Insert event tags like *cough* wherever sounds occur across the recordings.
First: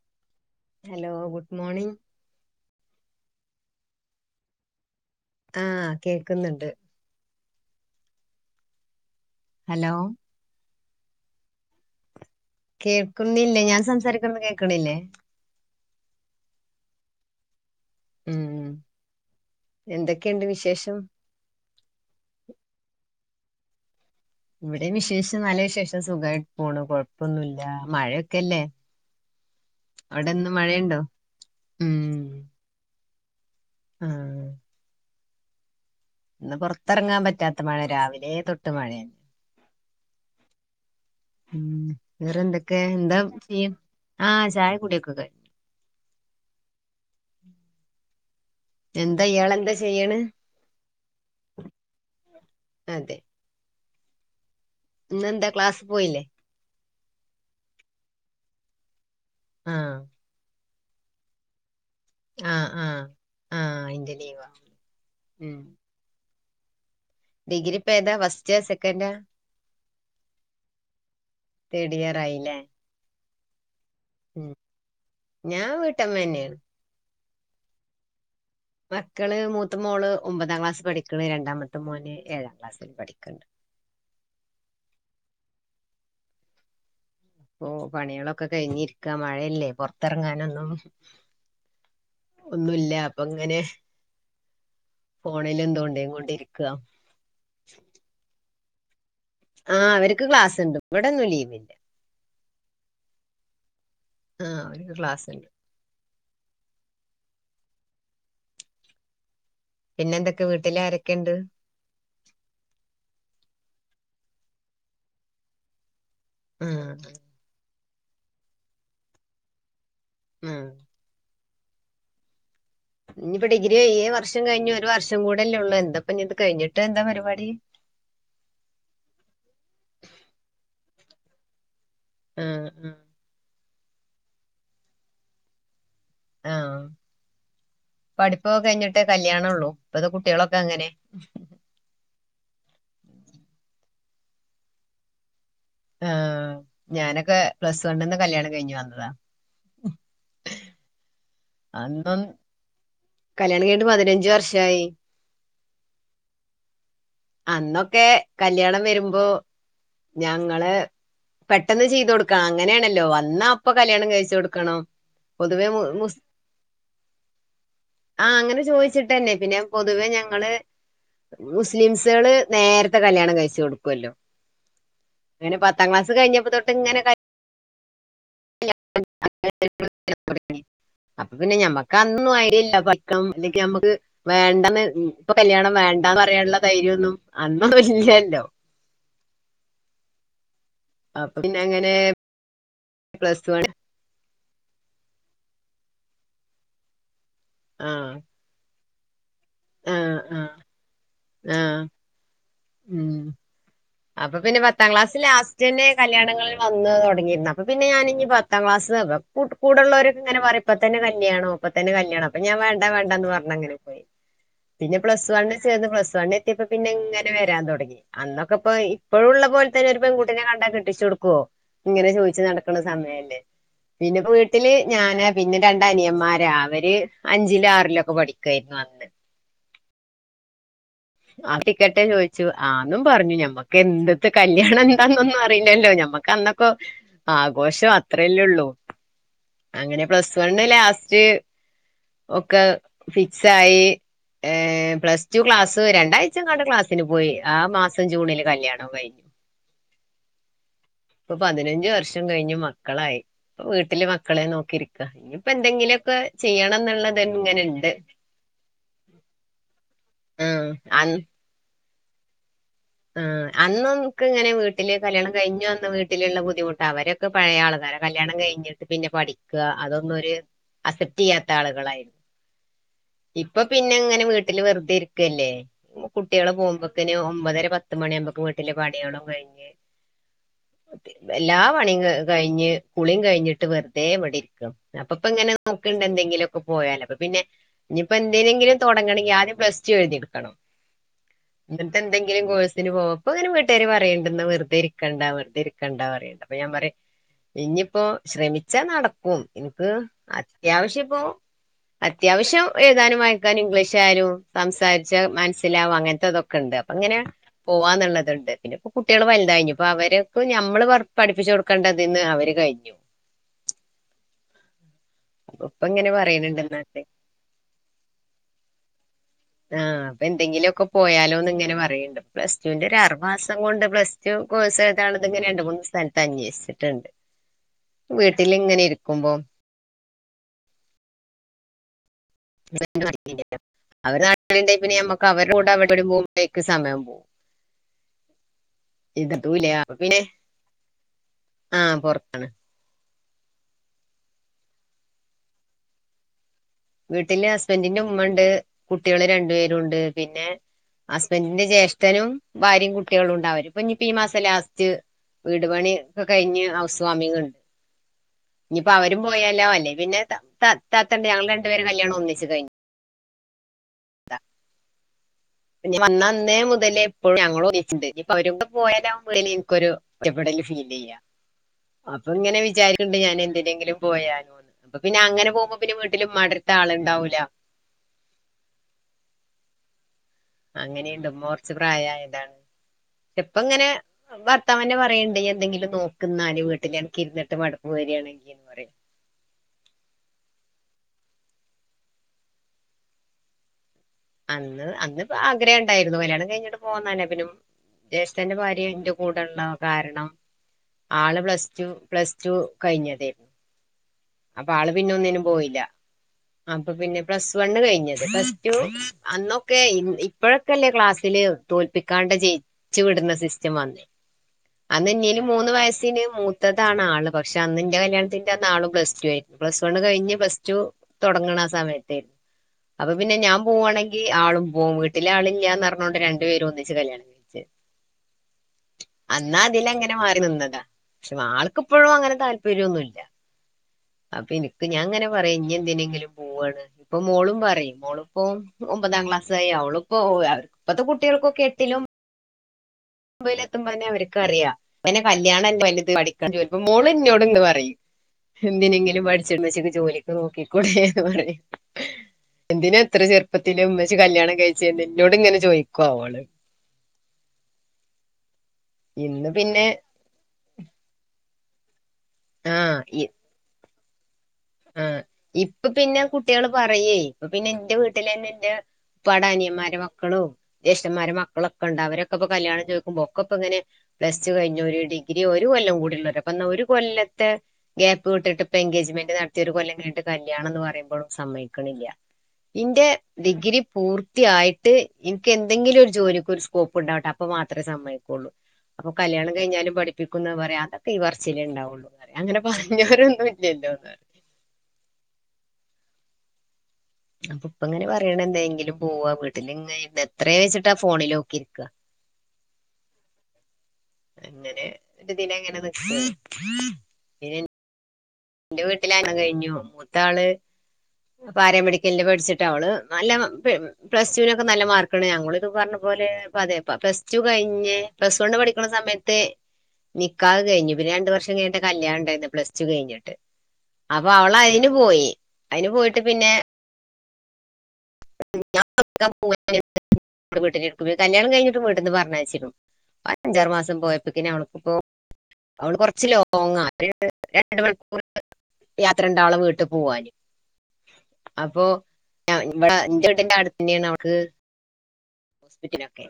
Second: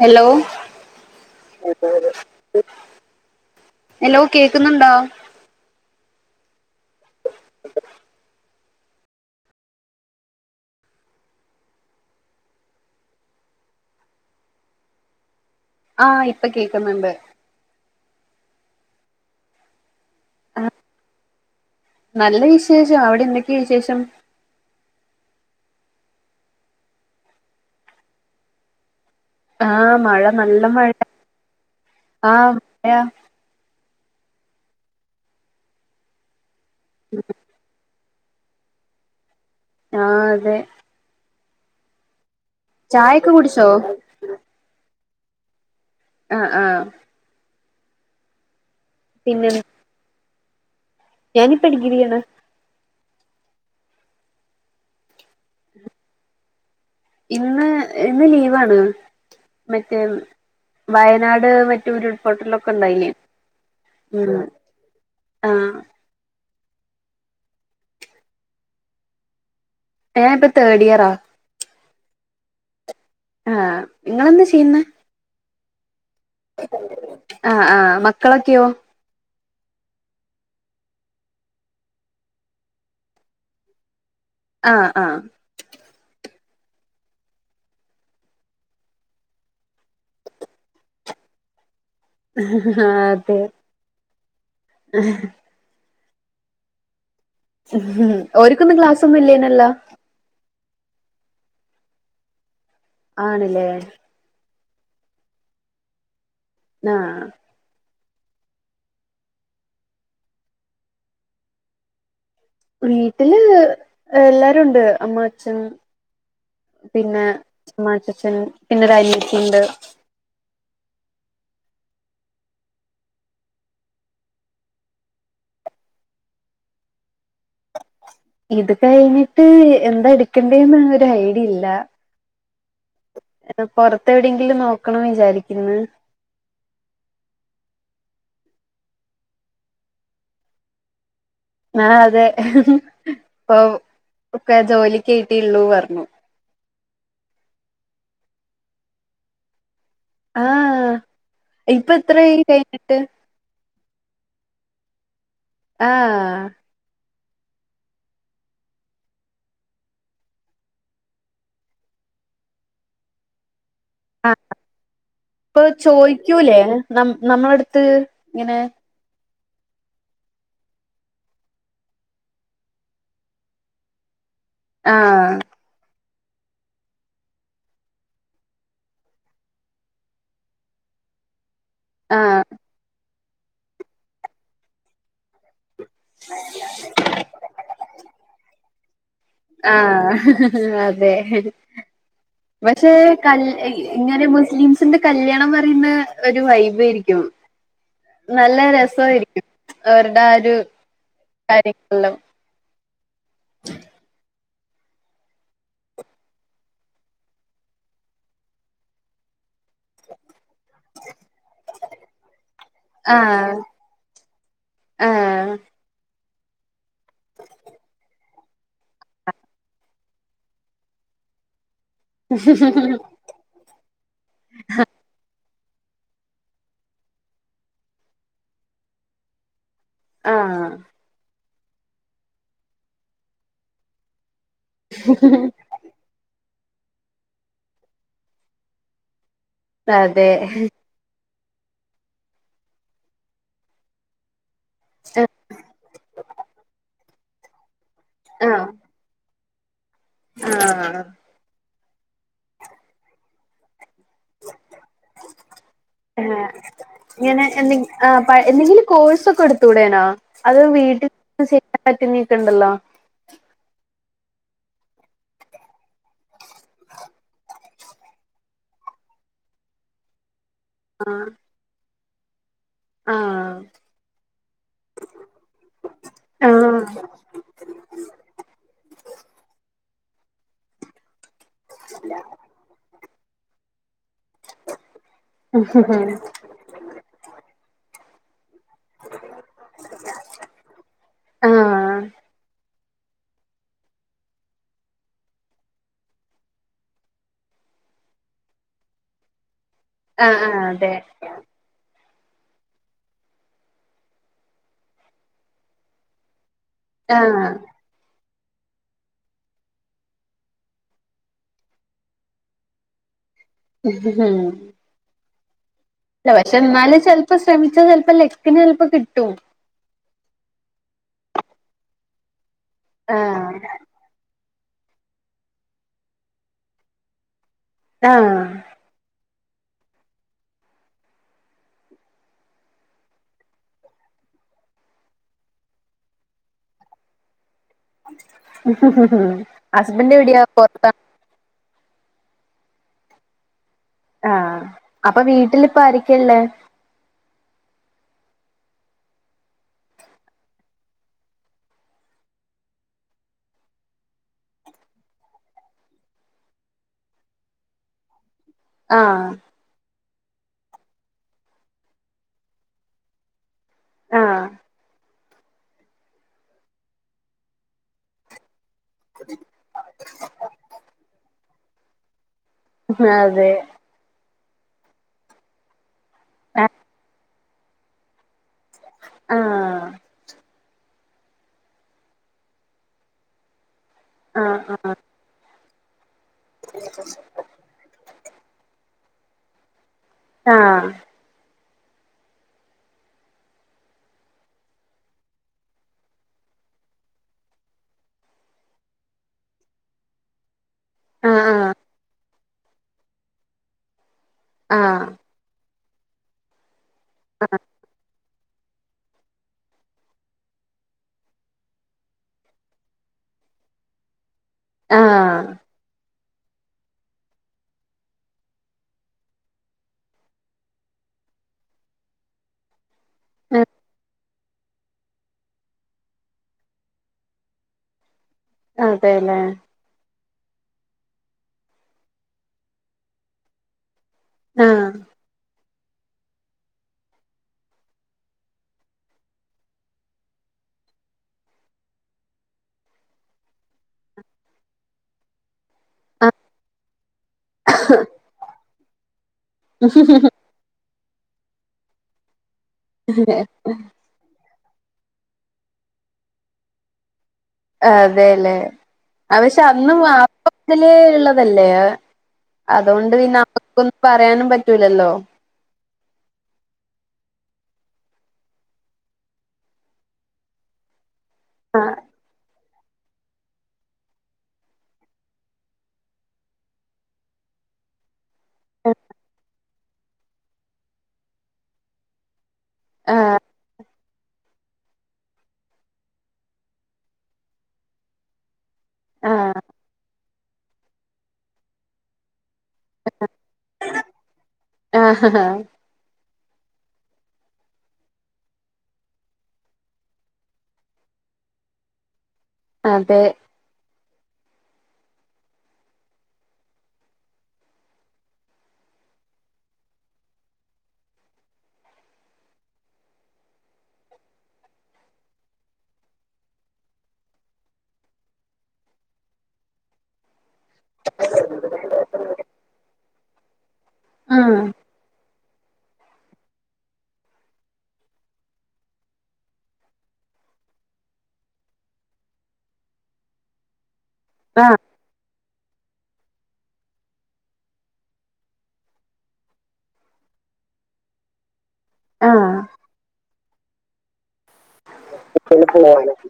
Hello hello good morning hello കേക്കുന്നുണ്ടോ ആഹ കേൾക്കുന്നുണ്ട് ഹലോ കേക്കുന്നില്ലേ ഞാൻ സംസാരിക്കന്ന് കേൾക്കണില്ലേ ആഹ ഇപ്പൊ കേക്കുന്നുണ്ട് ഉം എന്തൊക്കെയുണ്ട് വിശേഷം നല്ല വിശേഷം അവിടെ എന്തൊക്കെയ വിശേഷം ഇവിടെ വിശേഷ നല്ല വിശേഷം സുഖമായിട്ട് പോണ് കൊഴപ്പൊന്നുമല്ല മഴയൊക്കെല്ലേ ആഹ് മഴ നല്ല മഴ ആഹ് മഴ ആഹ് ഇന്ന് പുറത്തിറങ്ങാൻ പറ്റാത്ത മഴ രാവിലെ തൊട്ട് മഴയ ആ അതെ ഉം വേറെന്തൊക്കെ ചായ ഒക്കെ കുടിച്ചോ ആഹ് ചായ കൂടിയൊക്കെ കഴിഞ്ഞു ആഹ ആഹ എന്താ ഇയാള് എന്താ ചെയ്യണ് ഞാൻ ഇപ്പൊ ഡിഗ്രി ആണ് അതെ ഇന്ന് എന്താ ക്ലാസ് പോയില്ലേ ഇന്ന് ഇന്ന് ലീവാണ് ആ മറ്റേ വയനാട് മറ്റൂരു ഉരുൾ ആ പൊട്ടൽ ഒക്കെ ആ ഉണ്ടായില്ലേ ആ അതിന്റെ ഉം ലീവാ ഉം ആഹ ഡിഗ്രി പ്പോ ഏതാ ഫസ്റ്റ് സെക്കൻഡാ ഞാൻപ്പൊ തേർഡ് ഇയറാ തേർഡ് ഇയർ ആയി ലെ ആ നിങ്ങളെന്ത് ചെയ്യുന്ന ഞാൻ വീട്ടമ്മ തന്നെയാണ് ആഹ ആഹ മക്കളൊക്കെയോ മക്കള് മൂത്ത മോള് ഒമ്പതാം ക്ലാസ് പഠിക്കണ് രണ്ടാമത്തെ മോന് ഏഴാം ക്ലാസ്ൽ പഠിക്കണ്ട് ആഹ ആഹ ഓ പണികളൊക്കെ കഴിഞ്ഞിരിക്കാ മഴയല്ലേ പുറത്തിറങ്ങാനൊന്നും ഒന്നുമല്ല അപ്പൊ അതെ ഇങ്ങനെ ഫോണിൽ ഇങ്ങനെ തോണ്ടി കൊണ്ടിരിക്കുക ഉം ഒരിക്കൊന്നും ക്ലാസ് ഒന്നും ഇല്ലെ നിയോ ആഹ അവർക്ക് ക്ലാസ്ണ്ട് ഇവിടെന്നും ലീവില്ല ആണ്ല്ലേ ആ ഓല്ക്ക് ക്ലാസ് ഉണ്ട് ആ പിന്നെ എന്തൊക്കെ വീട്ടിൽ ആരൊക്കെയെ ഉണ്ട് വീട്ടില് എല്ലാരും ഉണ്ട് അമ്മ അച്ഛൻ ആ പിന്നെ മാച്ചച്ചൻ പിന്നെ ഒരു അനിയത്തി ണ്ട് ഉം ഇനിയിപ്പൊ ഡിഗ്രി വർഷം കഴിഞ്ഞഞ് ഒരു വർഷം കൂടെയല്ലേ ഉള്ള എന്തപ്പൊ ഇത് കഴിഞ്ഞിട്ട് എന്താ പരിപാടി ഇത് കഴിഞ്ഞിട്ട് എന്താ എടുക്കണ്ടേന്ന് ഒരു ഐഡിയയില്ല ആ ഉം പൊറത്തെ എവിടെയെങ്കിലും നോക്കണം വിചാരിക്കുന്ന ആഹ പഠിപ്പൊക്കെ കഴിഞ്ഞിട്ടേ കല്യാണള്ളൂ ഇപ്പത് കുട്ടികളൊക്കെ അങ്ങനെ ആ അതെ ഇപ്പൊ ഒക്കെ ജോലിക്ക്യിട്ടിള്ളൂ പറഞ്ഞു ആ് ഞാനൊക്കെ പ്ലസ് വണ് നിന്ന് കല്യാണം കഴിഞ്ഞ് വന്നതാ ആഹ ഇപ്പ എത്ര അന്നും കഴിഞ്ഞിട്ട് കല്യാണം കഴി ഞ്ഞിട്ട് പതിനഞ്ചു വർഷമായി ആഹ അന്നൊക്കെ കല്യാണം വരുമ്പോ ഞങ്ങള് പെട്ടെന്ന് ചെയ്ത കൊടുക്കണം അങ്ങനെയാണല്ലോ വന്നാ ഇപ്പൊ കല്യാണം കഴിച്ച് കൊടുക്കണം ഇപ്പൊ പൊതുവെ മു മുസ് ചോദിക്കൂലേ ന നമ്മളടുത്ത് ഇങ്ങനെ ന്നെ പിന്നെ പൊതുവെ ഞങ്ങള്മുസ് മുസ്ലിംസുകള് നേരത്തെ കല്യാണം കഴിച്ച കൊടുക്കുമല്ലോ ആഹ് അങ്ങനെ പത്താം ക്ലാസ് കഴഞ്ഞപ്പോ തട്ട് ഇങ്ങന *unintelligible* *unintelligible* ദ ആഹ് യ്ര്യൊന്നും അന്നൊന്ന ഇല്ലല്ലോ ആഹ അതെ അപ്പൊ പിന്നെ അങ്ങനെ പക്ഷെ പ്ലസ് കല് വൺ ഇങ്ങനെ മുസ്ലിംസിന്റെ കല്യാണം പറയുന്ന ഒരു വൈബ് ആയിരിക്കും ആഹ് നല്ല രസമായിരിക്കും ആഹ് അവരുടെ ആ ആഹ് ഒരു ആഹ് കാര്യങ്ങളെല്ലാം ഉം *inaudible* അപ്പൊ പിന്നെ പത്താം ക്ലാസ് ലാസ്റ്റ് തന്നെ കല്യാണങ്ങിൽ വന്ന് തുടങ്ങിയിരുന്നു അപ്പൊ പിന്നെ ഞാനി പത്താം ക്ലാസ്ം ഉടുപ്പൊടുള്ളോരൊക്കെ ഇങ്ങനെ പറയും ഇപ്പൊ തന്നെ കല്യാണം ഇപ്പൊ തന്നെ കല്യാണം അപ്പൊ ഞാൻ വേണ്ട വേണ്ട ആ എന്ന് പറഞ്ഞ് അങ്ങനെ പോയി പിന്നെ ആ പ്ലസ് വണ് ചേർന്ന് പ്ലസ് വണ് എത്തിയപ്പം പിന്നെ ഇങ്ങനെ വരാൻ തുടങ്ങി അന്നൊക്കെ ഇപ്പോയി ഇപ്പോളുള്ള പോലെ തന്നെ ഒരു പെൺകുട്ടിനെ കണ്ടാ കെട്ടിച്ച് കൊടുക്കോ ഇങ്ങനെ ചോദിച്ചു നടക്കുണ സമയല്ലേ പിന്നെ വീട്ടില് ഞാനാ പിന്നെ രണ്ട് അനിയന്മാരാ അവര് അഞ്ചിലോ ആറിലോ ഒക്കെ പഠിക്കായിരുന്നു അന്ന് ആഹ് ആ കെട്ടിക്കട്ടെ ചോദിച്ചു ആ ന്നും പറഞ്ഞു ഞമ്മക്ക് എന്ത്താ കല്യാണം എന്താന്നൊന്നും അറി ല്ലല്ലോ നമ്മക്ക് അന്നൊക്കെ ആഘോഷം അത്രല്ലേള്ളൂ അങ്ങനെ അതെ പ്ലസ് വണ് ലാസ്റ്റ് ഒക്കെ ഫിക്സ് ആയി ഏഹ് പ്ലസ് ടു ക്ലാസ് രണ്ടാഴ്ച കാണ്ട് ക്ലാസ്സിന് പോയി ആ മാസം *unintelligible* ജൂണില് കല്യാണം കഴിഞ്ഞ് ആഹ് ഇപ്പൊ പതിനഞ്ച് വർഷം കഴിഞ്ഞ് മക്കളായി ഇപ്പം വീട്ടില് മക്കളെ നോക്കിയിരിക്ക ഇനിയിപ്പോ എന്തെങ്കിലും ക്കെ ആ, ചെയ്യണം എന്നുള്ളത് ഇങ്ങനെ ഇങ്ങനെണ്ട് എന്തെങ്കിലും ആ എന്തെങ്കിലും കോഴ്സ് ഒക്കെ എടുത്തുകൂടെനോ അത് ആഹ് വീട്ടിൽ അന്ന് ചെയ്യാൻ പറ്റുന്നക്കെ ഉണ്ടല്ലോ ആഹ് *inaudible* അന്ന് നമുക്ക് ഇങ്ങനെ വീട്ടിൽ കല്യാണം കഴിഞ്ഞ് വന്ന് വീട്ടിലുള്ള ബുദ്ധിമുട്ട അവരൊക്കെ പഴയ ആൾക്കാരാ കല്യാണം കഴിഞ്ഞ് ട്ട് പിന്നെ പഠിക്ക അതൊന്നും ഓര് ആ അസപ്റ്റ് ചെയ്യാത്ത ആളുകളായിരുന്നു ആ ഇപ്പൊ പിന്നെ ഇങ്ങനെ വീട്ടില് വെറുതെ ഇരിക്കല്ലേ ആ കുട്ടികള് പോകുമ്പോക്ക്ന് ഒമ്പതര പത്ത് പത്ത് മണി ആകുമ്പക്കും വീട്ടില് പണികളും കഴിഞ്ഞ് എല്ലാ പണിയും കഴിഞ്ഞ് കുളിയും കഴിഞ്ഞിട്ട് വെറുതെ ഇവിടെ ഇരിക്ക അപ്പൊ ഇങ്ങനെ നോക്ക്ണ്ട് എന്തെങ്കിലും ഒക്കെ പോയാലോ അപ്പൊ പിന്നെ ഇനിയിപ്പോ എന്തേലെങ്കിലും തുടങ്ങണെങ്കിൽ ആദ്യും പ്ലസ് ടു എഴുതി എടുക്കണം ആ ഇന്നട്ട് എന്തെങ്കിലും കോഴ് *unintelligible* ഇങ്ങനെ വീട്ടുകാര് പറയ്ണ്ട് ഇന്നാ വെറുതെ ഇരിക്കണ്ട വെറുതെ ഇരിക്കണ്ടാ പറയ്ണ്ട് അപ്പ ഞാൻ പറയും. ഇഞ്ഞിയിപ്പോ ശ്രമിച്ചാ നടക്കും ഇൻക്ക് ആ ആ അതെ അത്യാവിശ്യം ഇപ്പോ അത്യാവശ്യം എഴുതാനും വായിക്കാനും ഇംഗ്ലീഷ് ആയാലും സംസാരിച്ചാ മനസ്സിലാവും അങ്ങന് ത്തെ ഇതൊക്കെ ഉണ്ട്. ആ അങ്ങനെ പോവാന്ന്ള്ളത്ണ്ട് പിന്നെ ഇപ്പ കുട്ടികൾ വലുതായി ഇനിയിപ്പോ അവര്ക്ക് നമ്മള് പഠിപ്പിച്ചു കൊടുക്കേണ്ടതിന്ന് അവര് കഴിഞ്ഞു. ഉപ്പ ഇങ്ങനെ പറയ്ണണ്ട് എന്നാട്ടെ ഇപ്പോ ശ്രമിച്ച ചെലപ്പോ ലെക്കിന് ചെലപ്പോ കിട്ടും ആഹ് അപ്പൊ എന്തെങ്കിലുക്കെ പോയാലോന്ന് ഇങ്ങനെ പറയ്ണ്ട് പ്ലസ് ടുവിന്റെ ഒരു ആറുമാസം ആഹ് കൊണ്ട് പ്ലസ് ടു കോഴ്സ് *unintelligible* ഇങ്ങനെ രണ്ട് മൂന്ന് സ്ഥലത്ത് അന്വേഷിച്ചിട്ടുണ്ട് ആഹ് വീട്ടിൽ ഇങ്ങനെ ഇരി കുമ്പോ *unintelligible* അവര് നാട്ടിലാണ്ടെങ്കി പിന്നെ നമ്മക്ക് അവരുടെ കൂടെ അവിടെ വരെ പോകുമ്പോഴേക്ക് സമയം പോവും. ഇതും ഇല്ല അപ്പൊ ഹസ്ബൻഡ് പിന്നെ എവിടെയ പുറത്താ? ആഹ് പൊറത്താണ് ആഹ അപ്പൊ വീട്ടിലിപ്പം ആരൊക്കെള്ളേ? വീട്ടില് ഹസ്ബൻഡിന്റെ ഉമ്മണ്ട് കുട്ടികള് രണ്ടു പേരുണ്ട് പിന്നെ ഹസ്ബൻഡിന്റെ ജ്യേഷ്ഠനും ഭാര്യയും കുട്ടികളും ഉണ്ടാവും അവര് ഇപ്പൊ ഇനിപ്പോ ഈ മാസം ലാസ്റ്റ് വീട് പണി ഒക്കെ കഴിഞ്ഞ് ഹൗസ് വാമിംഗ്ണ്ട് ഇനിയിപ്പോ അവരും ആഹ് പോയാലോ അല്ലേ പിന്നെ ത താത്തണ്ട് ഞങ്ങൾ രണ്ടുപേര് കല്യാണം ഒന്നിച്ച് കഴിഞ്ഞ് ആഹ് ഇനി വന്ന അന്നേ മുതലേ എപ്പോഴും ഞങ്ങളൊന്നിച്ച്ണ്ട് ഇപ്പ അവരും പോയാലോ, പോയാല് എനിക്കൊരു ഒറ്റപ്പെടല് ഫീൽ ചെയ്യാ അപ്പൊ ഇങ്ങനെ വി വിചാരിക്കുണ്ട് ഞാൻ അതെ എന്തിനെങ്കിലും പോയാലോന്ന് അപ്പൊ പിന്നെ അങ്ങനെ പോകുമ്പോ പിന്നെ വീട്ടിൽ ഇമ്മാൻ്റെ അടുത്ത് ആഹ് ആളുണ്ടാവൂല്ല ആഹ് അങ്ങനെയുണ്ട് ഉമ്മ കുറച്ച് പ്രായായതാണ് പക്ഷെപ്പ ഇങ്ങനെ ആഹ് ഭർത്താവന്നെ പറയ്ണ്ട് ഇയ് എന്തെങ്കിലും നോക്ക്ന്നാല് വീട്ടിലെ അനക്ക് ഇരുന്നിട്ട് മടപ്പ് വരാണെങ്കിൽ ആഹ് അന്ന് അന്നിപ്പ ആഗ്രഹം ഉണ്ടായിരുന്നു കല്യാണം കഴിഞ്ഞിട്ട് പോന്ന പിനും ജേഷ്ഠന്റെ ഭാര്യ ഇൻ്റെ കൂടെള്ള കാരണം ആള് പ്ലസ് ആഹ് ടു പ്ലസ് ടു കയ്ഞ്ഞതേന്ന്. അപ്പൊ ആഹ് ആള് ആഹ് പിന്നെ ഒന്നിനും പോയില്ല അപ്പൊ പിന്നെ പ്ലസ് വണ്ണ് കയ്ഞ്ഞ്. പ്ലസ് ടു അന്നൊക്കെ ഇപ്പഴൊക്കെല്ലേ ക്ലാസ്സില് തോല്പ്പിക്കാണ്ട് ജയി ച്ചു വിടുന്ന സിസ്റ്റം വന്നേ അന്ന് ആഹ് എന്നിലും മൂന്ന് വയസ്സിന് മൂ ത്തതാണ് ആള് പക്ഷെ അന്ന് ഇന്റെ കല്യാണ്ത്തിന്റെ അന്നാളും പ്ലസ് ടു ആയിരുന്നു. പ്ലസ് വൺ കൈഞ്ഞ് പ്ലസ് ടു. തൊടങ്ങ്ണ ആ സമയത്തേര്ന്നു അപ്പൊ പിന്നെ ഞാൻ പോവാണെങ്കിൽ. ഈ ആളും പോവും വീട്ടിലാളില്ലാന്ന് പറഞ്ഞോണ്ട് രണ്ട് പേരും ഒന്നിച്ച് കല്യാണം കൈച്ച്. അതെല്ലേ അന്നാ അതിലങ്ങനെ. മാറി നിന്നതാ പക്ഷെ ആൾക്കിപ്പഴും അങ്ങനെ താല്പര്യൊന്നുല്ല. അപ്പൊ ആഹ് ഇന്ക്ക് ഞാൻ ഇങ്ങനെ പറയും ഇഞ്ഞ് എന്തിനെങ്കിലും പോവാണ്. ഇപ്പ മോളും പറിം മോൾ പ്പൊ ഒമ്പതാം ക്ലാസ് ആയി അവളിപ്പോ ഓവ് ഇപ്പത്തെ കുട്ടിയാൾക്കൊക്കെ എട്ടിലും. ഒമ്പഹ്ൽ എത്ത്പോന്നെ അവര്ക്ക് അറിയാ പിന്നെ കല്യാണല്ലേ വല് പഠിക്കാൻ മോള് എന്നോട്ണ്ട് പറിം എന്തിനെങ്കിലും പഠിച്ച് മ്മച്ചിക്ക് ജോലിക്ക് നോക്കി. ക്കൂടേന്ന് പറിം എന്തിനാ ഇത്ര ചെറുപ്പത്തിൽ ഉമ്മച് ച്ചി കല്യാണം കഴിച്ച് ന്നോട് ഇങ്ങനെ ചോദിക്കോ അവള്. അതെല്ലേ അ ഇന്ന് പക്ഷെ പിന്നെ അന്നും അപ്പമുതലേള്ളതല്ലേ? ആഹ് അതോണ്ട് ഇ പിന്നെ ആർക്കൊന്നും പറയാനും പറ്റൂലല്ലോ. ഇപ്പ പിന്നെ കുട്ടിയള് പറയേ ഇപ്പ പിന്നെ ഇന്റെ വീട്ടിലെന്നെ ഇന്റെ പ്പാടെ അനിയന്മാരെ മക്കളും ജേഷ്ഠന്മാരെ മക്കളൊക്കെ ആഹ് ഉണ്ട് അവരൊക്കെ ഇപ്പ കല്യാണം ചോയിക്കുമ്പോ ഒക്കെപ്പങ്ങനെ. പ്ലസ് ടു കയ്ഞ്ഞോര് ഡിഗ്രി ഒരു കൊല്ലം കൂടിള്ളോരാ അപ്പന്നാ ഒരു കൊല്ലത്തെ ഗ്യാപ്പ് വിട്ടിട്ടിപ്പൊ എൻഗേജ്മെന്റ് നടത്തിയ ഒരു കൊല്ലം കൈഞ്ഞ്ട്ട് കല്യാണംന്ന് പറിമ്പോഴും സമ്മയ്ക്ക്ണില്ല ഇന്റെ ഡിഗ്രി പൂർത്തിയായി ഇന്ക്ക് എന്തെങ്കിലും ഒരു ജോലിക്ക് ഒരു സ്കോപ്പ് ഉണ്ടാവട്ടെ അപ്പ മാത്രമേ സമ്മയ്ക്കുള്ളൂ അപ്പൊ കല്യാണം ആഹ് കൈഞ്ഞാലും പഠിപ്പിക്കുന്നാ പറയാ അതൊക്കെ ഈ പർച്ചിലേ ഇണ്ടാവുള്ളു പറിം അങ്ങനെ പറഞ്ഞവരൊന്നും ഇല്ലല്ലോന്ന് ആഹ് ഹഹാ അപ്പൊ ഇപ്പങ്ങനെ പറയണ എന്തെങ്കിലും പോവാ വീട്ടിൽ ഇങ്ങനെ ഇര്ന്ന് എത്രേച്ചിട്ടാ ഫോണിലോക്കി ഇരിക്കാ അതെ അങ്ങനെ ഒരു ഇതിനങ്ങനെ നിക്കാ പിന്നെ ന്റെ വീട്ടിലാണെ കഴിഞ്ഞു മൂത്താള് പാരാമെഡിക്കലിന് പഠിച്ചിട്ട് അവള് നല്ല പെ പ്ലസ് ടുനൊക്കെ നല്ല മാർക്കാണ് ഞങ്ങളിത് പറഞ്ഞ പോലെ അതെപ്പൊ പ്ലസ് ടു കഴിഞ്ഞ് പ്ലസ് വണ് പഠിക്കുന്ന സമയത്ത് നിക്കാഹ് കഴിഞ്ഞു പിന്നെ രണ്ട് വർഷം കഴിഞ്ഞിട്ട കല്യാണം ഇണ്ടായിരുന്നെ പ്ലസ് ടു കഴിഞ്ഞിട്ട് അപ്പൊ അവള ആഹ് അയ്ന് പോയി അയ്ന് പോയിട്ട് പിന്നെ *inaudible* വീട്ട്ലിരിക്കുംപിന്നെ കല്യാണം കൈഞ്ഞ്ട്ടും വീട്ട്ന്ന് പർഞ്ഞേച്ച്രുന്നു അ അഞ്ചാറ് മാസം പോയ പ്പോക്കിന് ആഹ് അവൾക്കിപ്പോ അവള് കൊറച്ച് ലോങ്ങാ. *unintelligible* കൊർ യാത്ര ഇണ്ട് അവളെ വീട്ട് പോവാന് അപ്പൊ ആഹ് ഞ ഇവടെ ഇന്റെ വീട്ട്ന്റെ അടുത്തന്നേണ് അവക്ക് ഹോസ്പിറ്റലൊക്കെ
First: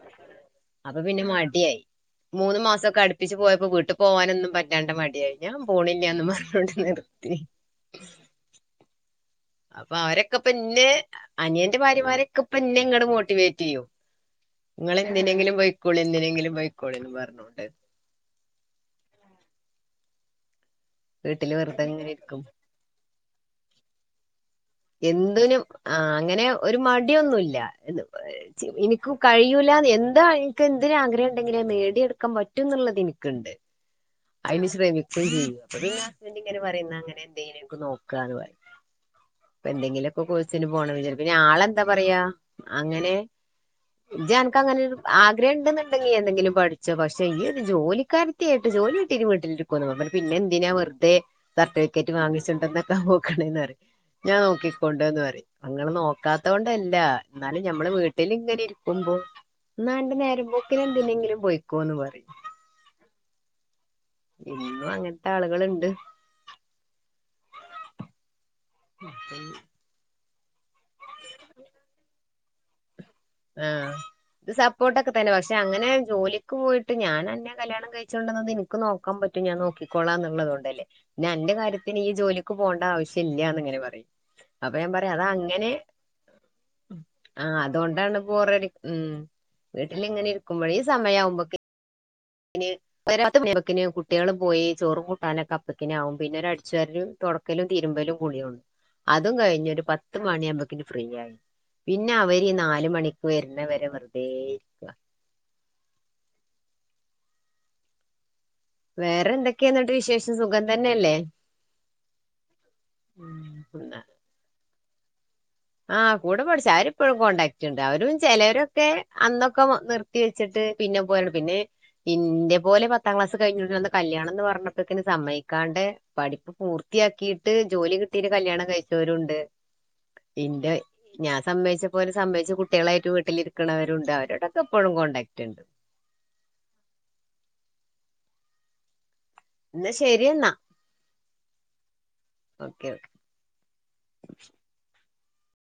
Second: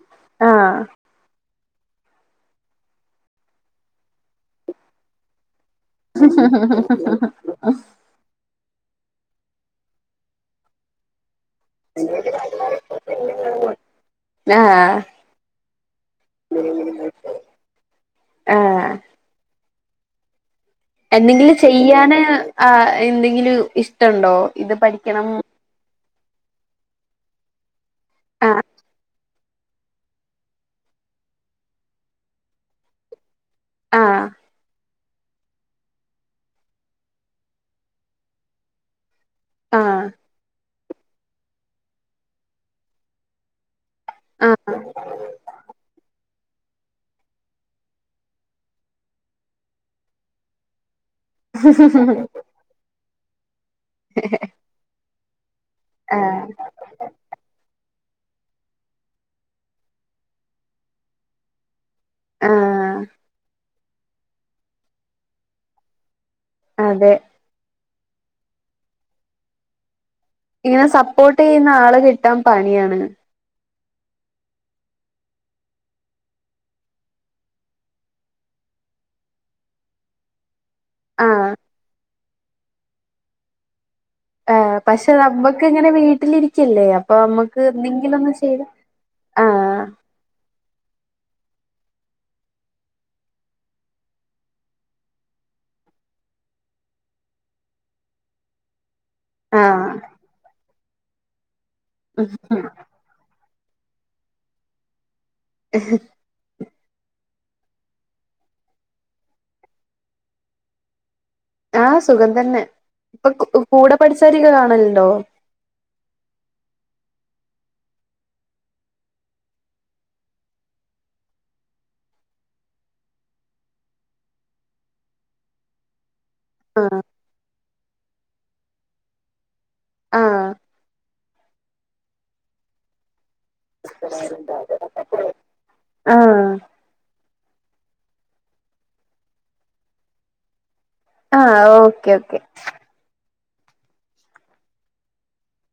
ആഹ് അപ്പൊ പ്പൊ പിന്നെ മടിയായി മൂന്ന് മാസൊക്കെ അടുപ്പിച്ച് പോയപ്പോ വീട്ട് പോവാനൊന്നും പറ്റാണ്ട മടിയായി ഞാൻ പോണില്ലാന്നും പറഞ്ഞോണ്ട് നിർത്തി. അഹ് അപ്പൊ അവരൊക്ക ഇപ്പൊ ഇന്നെ അനിയന്റെ ഭാര്യമാരൊക്കെപ്പന്നെ ഇങ്ങട് മോട്ടിവേറ്റെയ്യും ആഹ് ഇങ്ങളെന്തിനെങ്കിലും പൊയ്ക്കോളി എന്തിനെങ്കിലും പൊയ്ക്കോളിന്ന് പറഞ്ഞോണ്ട് ആഹ് വീട്ടില് എന്തെങ്കിലും വെറുതെ ഇങ്ങനെ ചെയ്യാന് ഇരിക്കും ആ എന്തെങ്കിലും ഇഷ്ട്ടുണ്ടോ? എന്തിനും ആഹ് അങ്ങനെ ഒരു മടിയൊന്നുല്ല എന്ത് ആഹ് ഏ എനിക്ക് കഴിയൂല എന്താ എനിക്ക് എന്തിന് ആഗ്രഹം ഉണ്ടെങ്കിലും നേടിയെടുക്കാൻ പറ്റും എന്നുള്ളത് എനിക്കണ്ട് ആഹ് അതിന് ശ്രമിക്കുകയും ചെയ്യും അപ്പൊ പിന്നെ ഹസ്ബൻഡ് ഇങ്ങനെ പറയുന്ന അങ്ങനെ എന്തേലും നമുക്ക് നോക്കാന്ന് പറിം ഇപ്പൊ ആഹ് എന്തെങ്കിലു ഒക്കെ കോഴ്സിന് പോണം വിചാരിക്കും ആളെന്താ പറയാ അങ്ങനെ ജി അൻക്ക അങ്ങനെ ആഗ്രഹം ഉണ്ടുന്ന്ണ്ടെങ്കീ എന്തെങ്കിലും പഠിച്ചു ച്ചോ പക്ഷെ ഈ ഒരു ജോലിക്കാര്ത്തി ആയിട്ട് ജോലി കിട്ടി ജി വീട്ടിലിരിക്കുന്ന് പറഞ്ഞു പിന്നെ എന്തിനാ വെറുതെ സർട്ടിഫിക്കറ്റ് ആഹ് വാങ്ങിച്ചിുണ്ടന്നൊക്കെ നോക്കണന്ന് പറ ഞാൻ നോക്കിക്കൊണ്ടുന്ന് പറ അങ്ങൾ ആഹ് നോക്കാത്തോണ്ടല്ല എന്നാലും ഞമ്മള് വീട്ട വട്ടിങ്ങനെ ഇരിക്കുമ്പോാ നേരമ്പോക്കിനെ എന്തിനെങ്കിലും പോയ്ക്കോന്ന് പറിം ആഹ് ഇന്നും അങ്ങൻത്തെ ആളുകളുണ്ട് അതെ ആ അ ഇങ്ങനെ സപ്പോർട്ട് ചെയ്യുന്ന ആളെ കിട്ടാൻ പണിയാണ് ആഹ് ഇത് സപ്പോർട്ട് ഒക്കെ തന്നെ പക്ഷെ അങ്ങനെ ജോലിക്ക് പോയിട്ട് ഞാൻ അന്നെ കല്യാണം കഴിച്ചുകൊണ്ടന്നത് എനി ഇൻക്ക് നോക്കാൻ പറ്റും ഞാൻ നോക്കിക്കോളാന്നുള്ളത് കൊണ്ടല്ലേ പിന്ന ആഹ് എന്റെ കാര്യത്തിന് ഈ ജോലിക്ക് പോകേണ്ട ആവശ്യം ഇല്ല്യന്ന് ഇങ്ങനെ പറയും ആ അപ്പൊ ഞാൻ പക്ഷെ പറയാ അത നമ്മക്ക് അങ്ങനെ ഇങ്ങനെ വീട്ടിലിരിക്കല്ലേ അപ്പൊ ആഹ് നമ്മക്ക് എന്തെങ്കിലും അതുകൊണ്ടാണ് ഒന്ന് ചെയ്ത് ബോറടി ഉം ആഹ് വീട്ടിൽ ഇങ്ങനെ ഇരിക്കുമ്പോഴെ ഈ സമയാവുമ്പൊക്കെ പിന്നെ പെരേത്തെ പണി ഒക്കെ കുട്ടികളും പോയി ചോറും കൂട്ടാനൊക്കെ അപ്പക്കിന ആകും പിന്നെ ഒരു അടിച്ചാരു തുട മക്കലും തിരുമ്പലും കുളിയു അതും കഴിഞ്ഞ ഒരു ആഹ് പത്ത് മണിാവുമ്പക്കിന് ഫ്രീ ആയി പിന്നെ അവര് നാല മണി വരുന്ന വരെ വെറുതെ ഇരിക്കുക *inaudible* വേറെ എന്തൊക്കെയാ എന്നിട്ട് വിശേഷം സുഖം തന്നെയല്ലേ ആഹ സുഖം തന്നെ ഇപ്പൊ കൂടെ പഠിച്ചാരിക്കരിക്ക കാണലുണ്ടോ ആഹ കൂടെ പഠിച്ച അവരിപ്പോഴും കോണ്ടാക്റ്റ് ഉണ്ട് അവരും ചിലവരൊക്കെ അന്നൊക്കെ നിർ കുട്ടി വെച്ചിട്ട് പിന്നെ പോയാണ് പിന്നെ പിന്നന്റെ പോലെ പത്താം ക്ലാസ് കഴിഞ്ഞിട്ടന്ന് കല്യാണം എന്ന് പറഞ്ഞപ്പോക്കെ സമക്കാണ്ട് പഠിപ്പ് ആഹ് പൂർത്തിയാക്കിയിട്ട് ജോലി കിട്ടീട്ട് കല്യാണം കഴിച്ചവരുണ്ട് ആഹ് എന്റെ ഞാൻ സംമ്മവച്ച പോലെ സംമ്മച്ച കുട്ടികളായിട്ട് വീട്ടിൽ ഇക്കണവരുണ്ട് അവരോട ഇ എപ്പോഴും കോൺടാക്ട് ഉണ്ട് ആഹ് എന്നാ ശരിയെന്നാ ആഹ ഓക്കേ ഓക്കെ ഓക്കെ